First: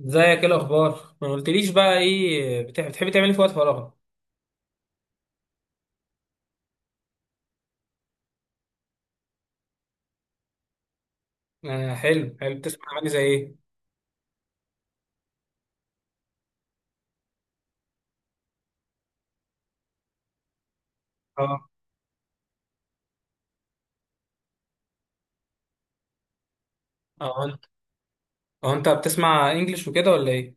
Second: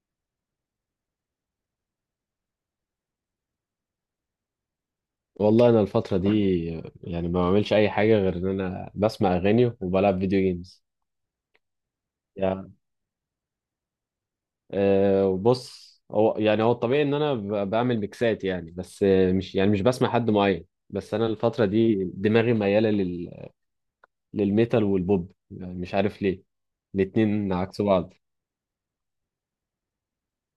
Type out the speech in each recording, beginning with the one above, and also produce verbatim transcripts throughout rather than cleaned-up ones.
ازيك، ايه الاخبار؟ ما قلتليش بقى ايه بتح- بتحبي تعملي في وقت فراغك؟ والله انا الفتره دي، يعني ما بعملش اي حاجه غير ان انا بسمع اغاني وبلعب فيديو جيمز. آه حلو حلو. يعني بتسمع اغاني زي ايه؟ أه وبص، هو يعني هو الطبيعي ان انا ب- بعمل ميكسات، يعني بس، آه، مش يعني مش بسمع حد معين، بس انا اه الفتره دي دماغي مياله لل... للميتال والبوب، يعني مش عارف ليه، اه الاتنين انت عكس بعض. اه انت بتسمع انجلش وكده ولا ايه؟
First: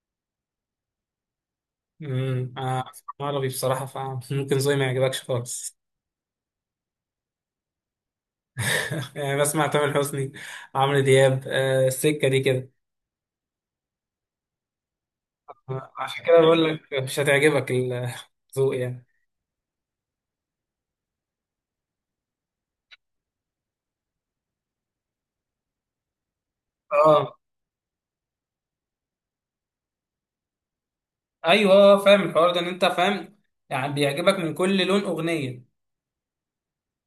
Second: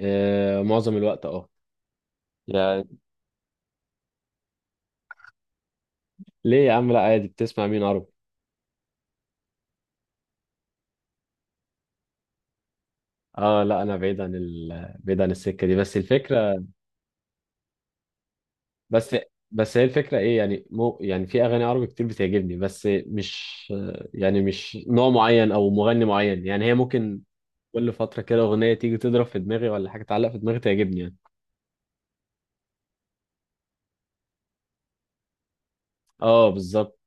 أه، معظم الوقت، اه. امم انا يعني، بسمع عربي بصراحه، فممكن زي ما يعجبكش خالص. ليه يا عم؟ لا عادي. بتسمع مين عربي؟ يعني بسمع تامر حسني، عمرو دياب. آه، السكه دي كده. اه لا، انا بعيد عن ال... بعيد عن السكه دي، آه، بس عشان كده الفكره. بقول لك مش هتعجبك الذوق يعني. بس بس هي الفكرة ايه؟ يعني مو، يعني في اغاني عربي كتير بتعجبني بس مش، يعني مش نوع معين او مغني معين، يعني هي ممكن اه كل فترة كده اغنية تيجي تضرب في دماغي، ولا حاجة تعلق في دماغي تعجبني يعني. ايوه، فاهم الحوار ده، ان انت فاهم يعني، بيعجبك من كل لون اغنيه. اه بالظبط.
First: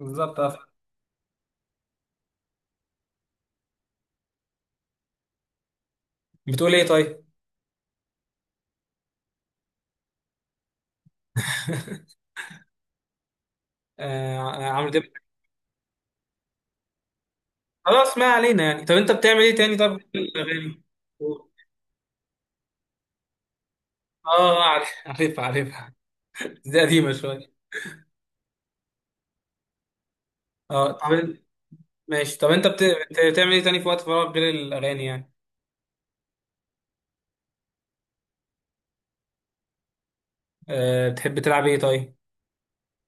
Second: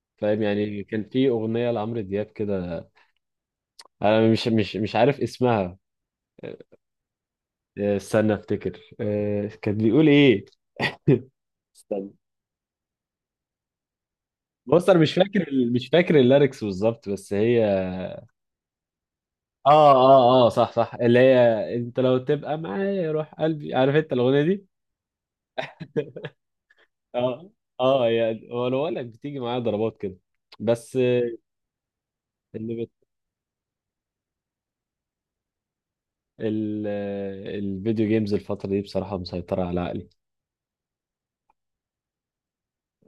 بالظبط. فاهم يعني، كان في اغنية لعمرو دياب كده، انا مش مش مش عارف اسمها. بتقول ايه طيب؟ آه، استنى افتكر. آه، كان بيقول ايه؟ استنى. آه، عمرو بص انا دياب. مش فاكر ال- مش فاكر الليركس بالظبط، بس هي، خلاص ما علينا يعني. طب انت بتعمل ايه تاني، اه، طب في اه، اه، صح، الاغاني؟ صح، اللي هي، اه. انت لو تبقى معايا روح قلبي، عارف انت الاغنيه آه، دي؟ عارف عارفها عارفها. دي قديمه اه، شويه. اه، يعني هو انا بقول لك بتيجي معايا ضربات كده، اه. بس. طب انت- ماشي. طب انت بت... اللي بت... بت- بتعمل ايه تاني في وقت فراغك غير الاغاني يعني؟ ال... الفيديو جيمز الفتره دي بصراحه مسيطره على عقلي. أه بتحب تلعب ايه طيب؟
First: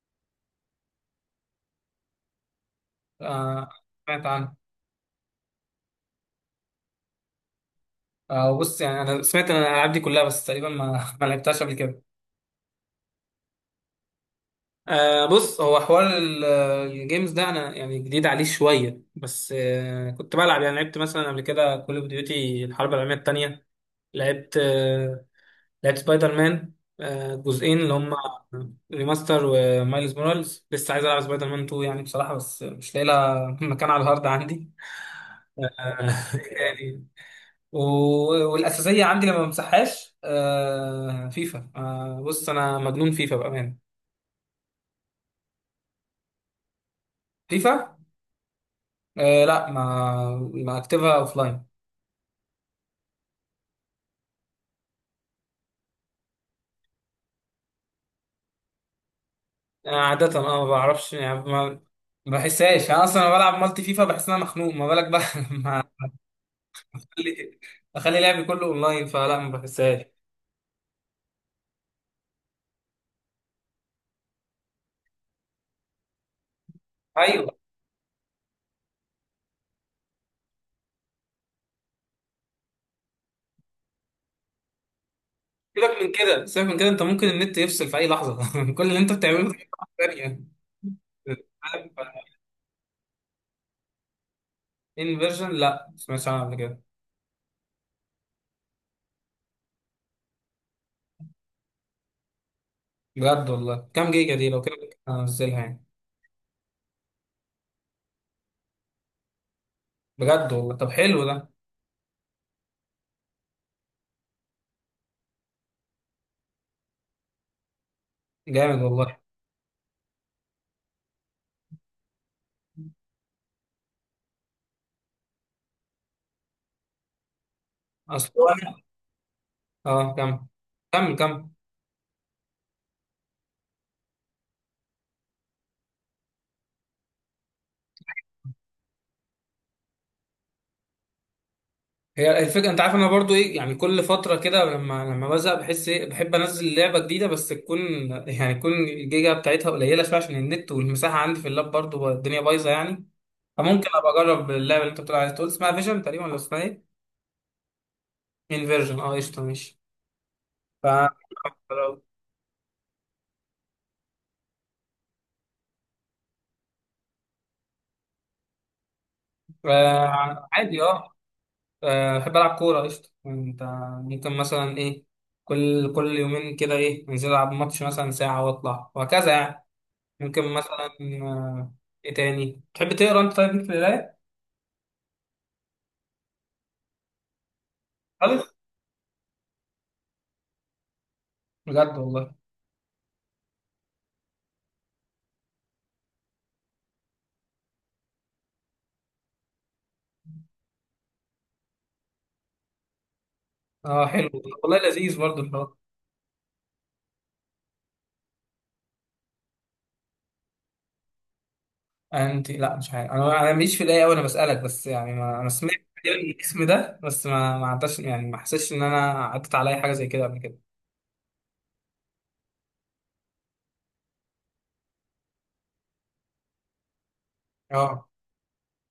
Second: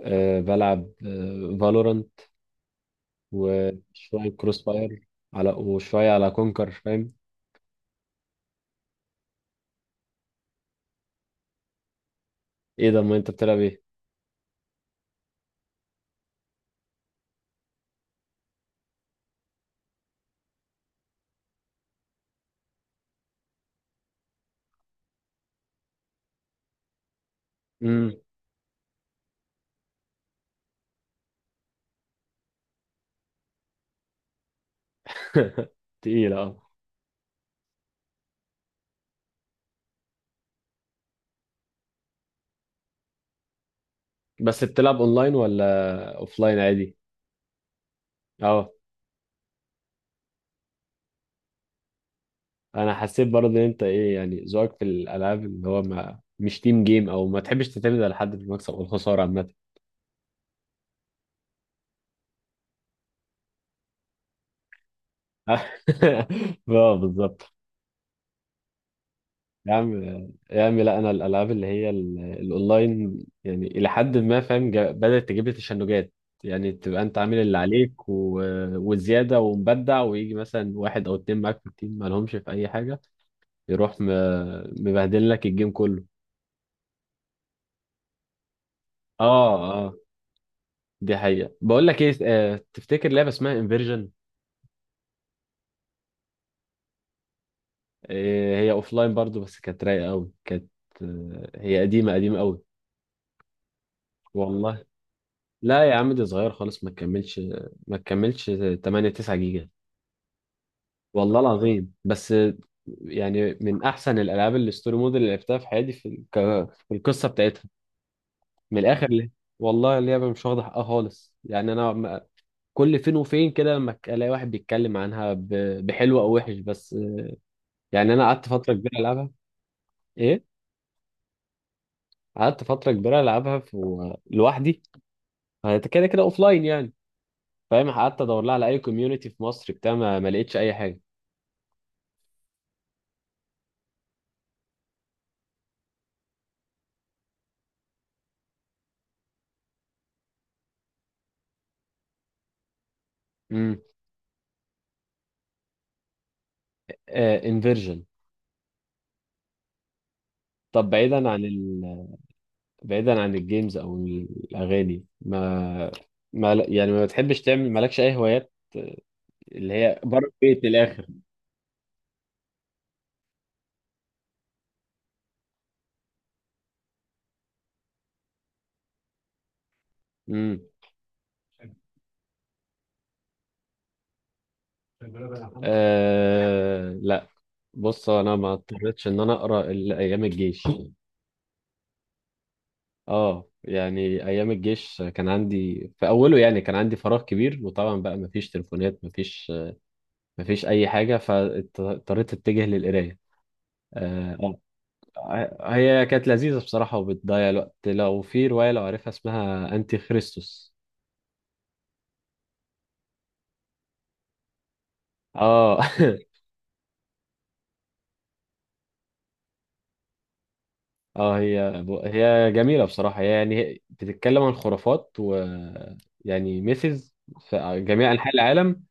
أه، بلعب فالورانت، آه. سمعت وشويه عنه. كروس فاير، على وشويه على كونكر، فاهم. آه بص، يعني انا سمعت عن الالعاب دي كلها، بس تقريبا ما ما لعبتهاش قبل كده. ايه ده؟ ما انت بتلعب ايه؟ آه بص، هو حوار ال- الجيمز ده انا يعني جديد عليه شويه، بس آه كنت بلعب. يعني لعبت مثلا قبل كده كول اوف ديوتي الحرب العالميه الثانيه. لعبت آه، لعبت سبايدر مان. آه، جزئين، اللي هم امم. ريماستر ومايلز مورالز. لسه عايز العب سبايدر مان تو يعني بصراحه، بس مش لاقي لها مكان على الهارد عندي. آه، تقيله اه. يعني. و- والاساسيه عندي لما بمسحهاش آه، فيفا. آه، بص انا مجنون فيفا بامانه. بس بتلعب اونلاين ولا اوفلاين عادي؟ فيفا. اه. آه، لا، ما ما اكتبها اوف لاين. انا حسيت برضه ان انت ايه، يعني ذوقك في الالعاب اللي هو ما مش تيم جيم، او ما تحبش تعتمد على حد في المكسب والخساره عامه. عاده اه ما بعرفش يعني، ما ما بحسهاش انا اصلا لما بلعب مالتي فيفا بحس ان انا مخنوق، ما بالك بقى لما اه بالظبط. اخلي أخلي لعبي كله اونلاين، فلا ما يا عم، بحسهاش. يا عم، لا انا الالعاب اللي هي ال- الاونلاين، يعني الى حد ما فاهم، جا- بدات تجيب لي تشنجات. يعني تبقى انت عامل ايوه. اللي عليك و... وزياده ومبدع، ويجي مثلا واحد او اتنين معاك في التيم ما لهمش في اي حاجه، يروح م... مبهدل لك الجيم سيبك كله. من كده، سيبك من كده، انت ممكن النت يفصل في اي لحظه كل اللي انت بتعمله اه، في أي لحظه اه، ثانيه. دي حقيقه. بقول لك ايه، آه، تفتكر لعبه اسمها انفيرجن؟ انفيرجن لا، ما سمعتش عنها قبل كده. إيه، هي لاين برضو، بس كانت رايقه قوي. كانت، آه، هي قديمه قديمه قوي. بجد والله؟ كام جيجا دي لو كده والله. هنزلها يعني؟ لا يا عم، دي صغيره خالص، ما تكملش، ما تكملش. تمانية تسعة جيجا. بجد والله؟ طب حلو والله ده. العظيم، بس آه، يعني من احسن الالعاب الستوري مود اللي لعبتها في حياتي، في الك... في القصه بتاعتها. من جامد الاخر، والله. ليه. والله اللعبه مش واخده حقها خالص يعني انا م-، كل فين وفين كده لما ك- الاقي واحد بيتكلم عنها ب... بحلو او وحش، بس آه، يعني انا اصل قعدت فتره أنا- كبيره العبها. اه ايه؟ كمل كمل. قعدت فتره كبيره العبها في... لوحدي. انت كده كده اوف لاين يعني. فاهم، قعدت ادور لها على اي كوميونتي في مصر بتاع، ما, ما لقيتش اي حاجه. هي الفكره، انت عارف انا برضو ايه يعني، كل فتره كده لما لما بزهق بحس ايه، بحب انزل لعبه جديده بس تكون يعني تكون الجيجا بتاعتها قليله شويه، عشان النت والمساحه عندي في اللاب برضو الدنيا بايظه يعني. امم. فممكن ابقى اجرب اللعبه اللي انت بتقول عليها، تقول اسمها فيجن تقريبا ولا اسمها ايه؟ انفيرجن. انفيرجن، اه قشطه ماشي. ف طب بعيدا عن ال... بعيدا عن الجيمز او الاغاني، ما ما ل- يعني ما بتحبش تعمل، مالكش اي هوايات، آه، اللي هي بره آه، البيت من عادي الاخر. اه. آه، بحب العب كوره، قشطه. انت ممكن مثلا ايه، كل كل يومين كده ايه انزل العب ماتش مثلا ساعه واطلع وهكذا يعني. ممكن امم. مثلا. آه، ايه تاني تحب؟ تقرا انت طيب في القرايه؟ آه... لا. بص انا خالص؟ ما اضطريتش ان انا اقرا الا ايام الجيش. بجد والله؟ اه، يعني ايام الجيش كان عندي في اوله، يعني كان عندي فراغ كبير، وطبعا بقى ما فيش تليفونات، ما فيش مفيش اي حاجه، فاضطريت اتجه للقرايه. اه حلو. آه. والله لذيذ برضه الحوار. آه، هي كانت لذيذه بصراحه، وبتضيع الوقت، لو في روايه لو عارفها اسمها انتي خريستوس. انت؟ لا مش عارف، انا انا ماليش في القرايه قوي. انا بسالك بس يعني، ما انا سمعت اه. يعني الاسم ده بس، ما ما عداش يعني، ما حسيتش ان انا عدت عليا حاجه زي كده قبل كده. اه، هي هي جميله بصراحه، هي يعني بتتكلم عن خرافات، و يعني ميثز في اه. جميع انحاء العالم،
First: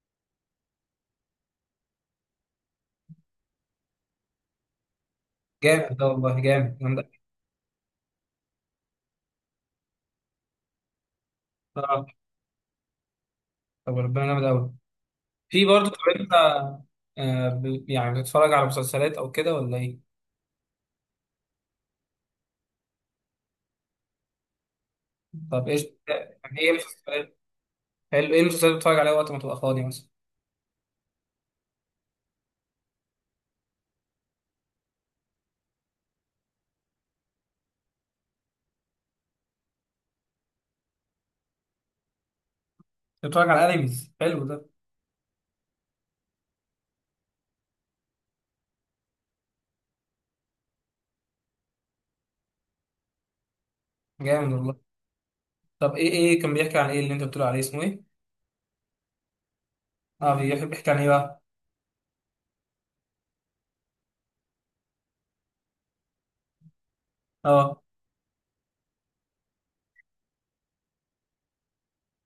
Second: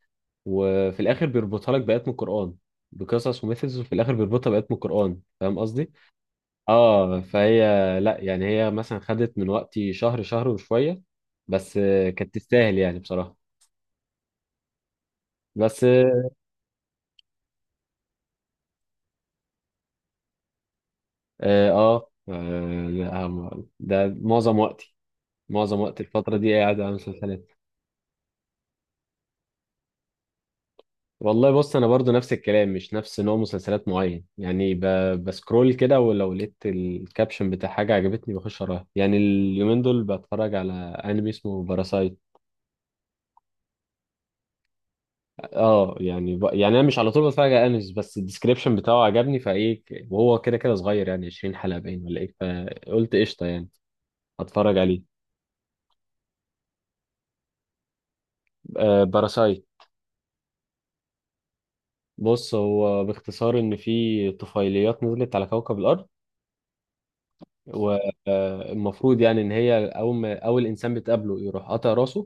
وفي الاخر بيربطها لك بايات من القران. بقصص وميثز، وفي الاخر بيربطها بايات من القران، فاهم قصدي. جامد ده والله، جامد جامد أوي. اه فهي، لا يعني هي مثلا خدت من وقتي شهر شهر وشوية، بس آه، آه، كانت تستاهل يعني بصراحة. طب ربنا جامد قوي. في بس برضه، طب اه. انت آه، ب- يعني بتتفرج على مسلسلات او كده ولا ايه؟ آه، آه، لا، ده معظم وقتي. طب معظم ايش وقت الفترة دي يعني، ايه قاعد على مسلسلات؟ مسلسلات. حلو، ايه المسلسلات اللي بتتفرج عليها وقت ما تبقى فاضي مثلا؟ والله بص، انا برضو نفس الكلام، مش نفس نوع مسلسلات معين، يعني ب... بسكرول كده، ولو لقيت الكابشن بتاع حاجة عجبتني بخش اراها، يعني اليومين دول بتفرج على انمي اسمه باراسايت. بتتفرج على انميز، حلو ده. اه يعني ب...، يعني انا مش على طول بتفرج على انميز، بس الديسكريبشن بتاعه عجبني، فايه ك- وهو كده كده صغير، يعني عشرين حلقه حلقة باين ولا ايه، فقلت قشطة يعني. جامد والله. هتفرج عليه. طب ايه، ايه كان بيحكي عن ايه اللي انت بتقول عليه، اسمه ايه؟ آه، باراسايت. اه بيحب يحكي عن ايه بقى؟ بص هو باختصار، ان في طفيليات نزلت على كوكب الارض، اه. والمفروض يعني ان هي اول ما اول انسان بتقابله يروح قاطع راسه.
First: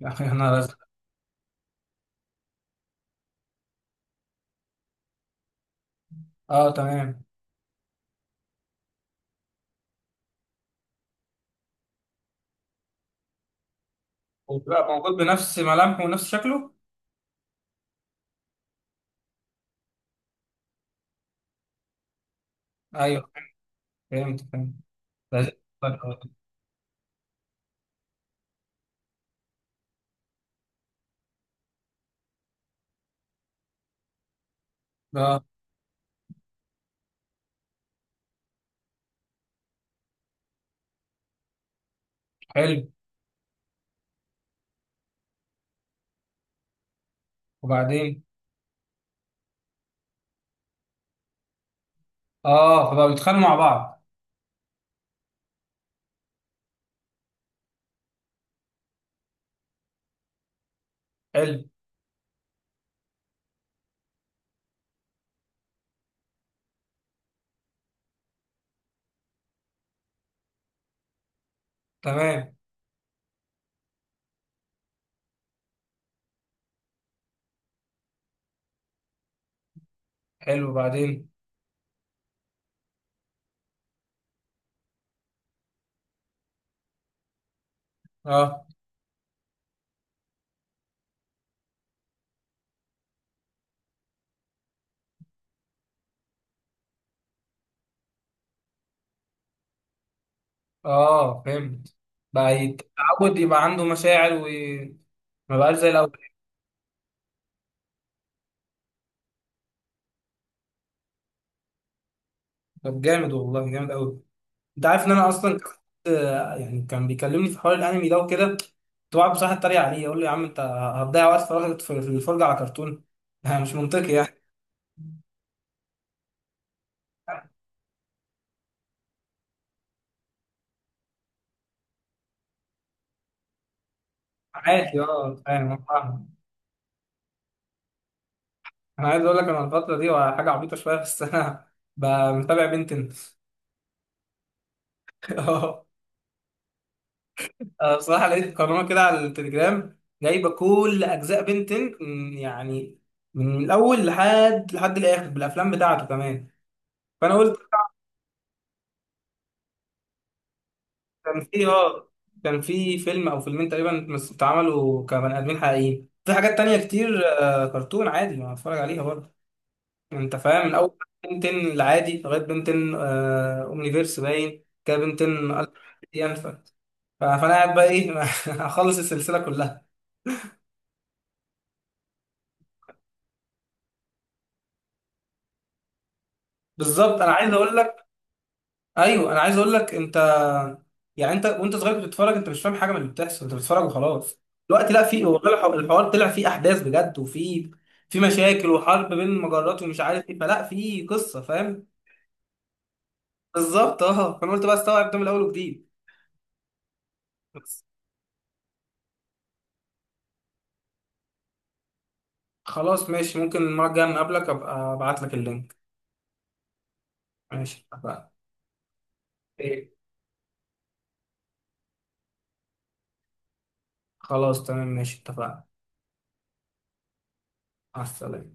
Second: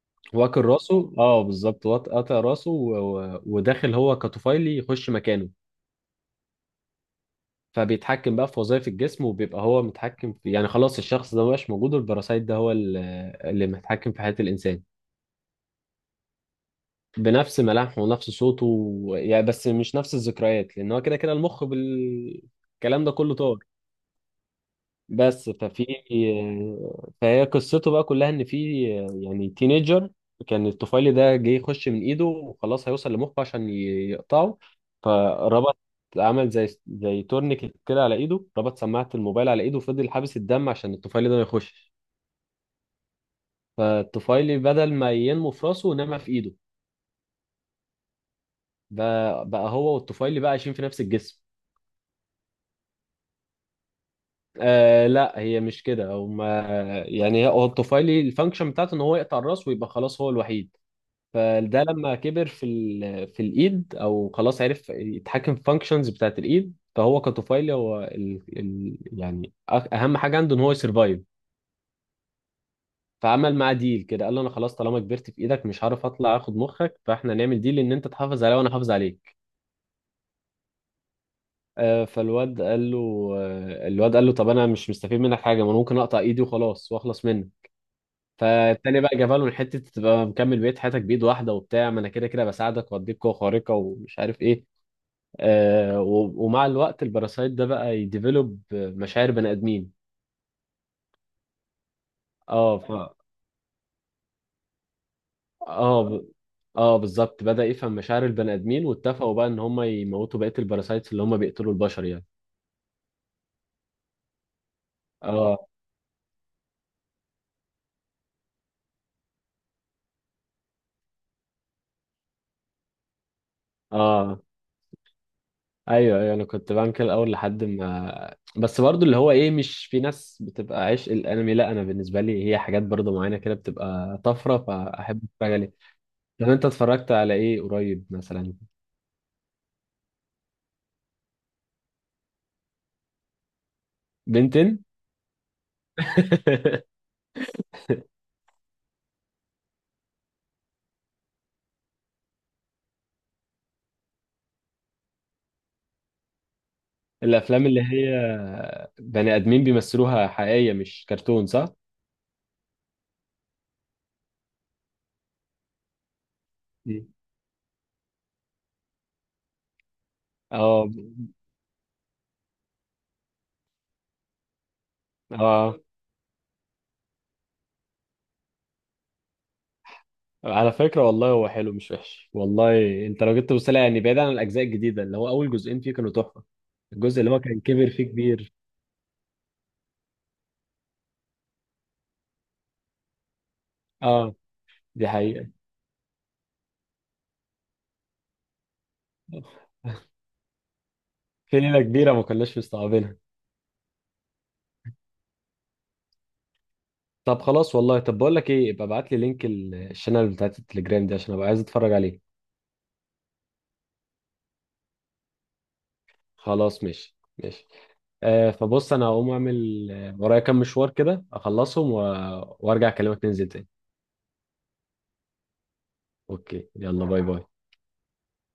يا اخي انا واكل رزق. راسه، اه بالظبط، وات- قاطع راسه و... و- وداخل هو كطفيلي يخش مكانه. اه تمام. فبيتحكم بقى في وظائف الجسم، وبيبقى هو متحكم في، يعني خلاص الشخص ده مبقاش موجود، والباراسايت ده هو ال- اللي متحكم في حياة الإنسان. وبقى موجود بنفس ملامحه ونفس شكله؟ بنفس ملامحه ونفس صوته و-، يعني بس مش نفس الذكريات، لأن هو كده كده المخ بالكلام ده ايوه كله طار. فهمت فهمت. لذيذ. بس ففي، فهي قصته بقى كلها ان في، يعني تينيجر، كان الطفيلي ده جه يخش من ايده، وخلاص هيوصل لمخه عشان ي- يقطعه، اه فربط، عمل زي زي تورنيكت كده على ايده، ربط سماعة الموبايل على ايده وفضل حابس الدم، عشان الطفيلي ده ما يخشش. حلو، فالطفيلي بدل ما ينمو في راسه، نما في ايده. وبعدين؟ بقى, بقى هو والطفيلي بقى عايشين في نفس الجسم. اه، فبقوا يتخانقوا مع بعض؟ آه لا، هي مش كده، هما يعني هو الطفيلي الفانكشن بتاعته ان هو يقطع الراس، ويبقى خلاص هو الوحيد. حلو فده لما كبر في ال... في الايد، او خلاص عرف يتحكم في فانكشنز بتاعت الايد، فهو كطفيلي هو ال... ال... يعني أ- اهم حاجه عنده ان هو يسرفايف. تمام. فعمل معاه ديل كده، قال له انا خلاص طالما كبرت في ايدك مش هعرف اطلع اخد مخك، فاحنا نعمل ديل ان انت تحافظ عليا وانا احافظ عليك. حلو، وبعدين؟ آه، فالواد قال له، آه، الواد قال له طب انا مش مستفيد منك حاجه، ما انا ممكن اقطع ايدي وخلاص واخلص منك. اه. فالتاني بقى جابها له من حته تبقى مكمل بقيه حياتك بايد واحده، وبتاع ما انا كده كده بساعدك واديك قوه خارقه ومش عارف ايه. آه، و- ومع الوقت الباراسايت ده بقى يديفلوب مشاعر بني ادمين. اه فهمت، بقى اه ف، يتعود يبقى عنده مشاعر وما بقاش زي اه الاول؟ ب...، اه بالظبط، بدأ يفهم مشاعر البني ادمين، واتفقوا بقى ان هم يموتوا بقية الباراسايتس اللي هم بيقتلوا البشر يعني. طب جامد والله، جامد قوي. انت عارف ان انا اه، اصلا كنت يعني، كان بيكلمني في حوار الانمي ده وكده، كنت بقعد بصراحه اتريق عليه يقول لي يا عم انت هتضيع وقت فراغك في في الفرجه على كرتون مش منطقي يعني. اه، ايوه، ايوه، انا كنت بعمل كده الاول لحد ما، بس برضو اللي هو ايه، مش في ناس بتبقى عشق الانمي، لا انا بالنسبه لي هي حاجات برضو معينه كده بتبقى طفره، عادي فاحب اه اتفرج فاهم. عليها. أنا فاهم. طب انت اتفرجت على ايه قريب مثلا؟ أنا عايز اقول لك، انا الفتره دي حاجه عبيطه شويه، بس انا ب- متابع بنتن بنتين. اه. أنا بصراحه لقيت قناه كده على التليجرام جايبه كل اجزاء بنتن، يعني من الاول لحد لحد الاخر بالافلام بتاعته كمان. فانا قلت، الافلام اللي هي بني ادمين بيمثلوها حقيقيه مش كان كرتون، في صح؟ اه كان في فيلم او فيلمين تقريبا مس- اتعملوا كبني ادمين حقيقيين. في حاجات تانية مم. كتير آه، كرتون عادي ما اتفرج عليها برضه. انت فاهم، من اه، اول بنتين العادي لغايه بنتين آه، اومنيفيرس، باين كده بنتين ألف اه، ينفع. ف- فانا قاعد بقى ايه اخلص السلسله كلها. على فكره والله هو حلو مش وحش، والله انت لو جيت تبص لها، يعني بعيد عن الاجزاء الجديده، اللي هو اول جزئين فيه كانوا تحفه. الجزء بالظبط اللي انا هو عايز كان اقول كبر لك. فيه كبير. ايوه انا عايز اقول لك انت يعني، انت وانت صغير كنت بتتفرج، انت مش فاهم حاجه من اللي بتحصل، انت بتتفرج اه وخلاص. دلوقتي لا، دي في حقيقه. والله الح- الحوار طلع فيه احداث بجد، وفي في مشاكل وحرب بين المجرات ومش عارف ايه، فلا في قصه، في ليله فاهم. كبيره ما كناش مستوعبينها. بالظبط. اه فانا قلت بقى استوعب ده من الاول وجديد. طب خلاص بس والله، طب بقول لك ايه، ابقى ابعت لي لينك ال- الشانل بتاعت التليجرام دي، عشان ابقى عايز اتفرج عليه. خلاص ماشي، ممكن المره الجايه لما اقابلك ابقى ابعت لك اللينك. خلاص ماشي، ماشي. ماشي اتفقنا. آه فبص، انا هقوم اعمل، ايه؟ آه، ورايا كام مشوار كده اخلصهم و... وارجع اكلمك ننزل تاني. خلاص تمام ماشي اتفقنا. اوكي، يلا باي باي. مع السلامه.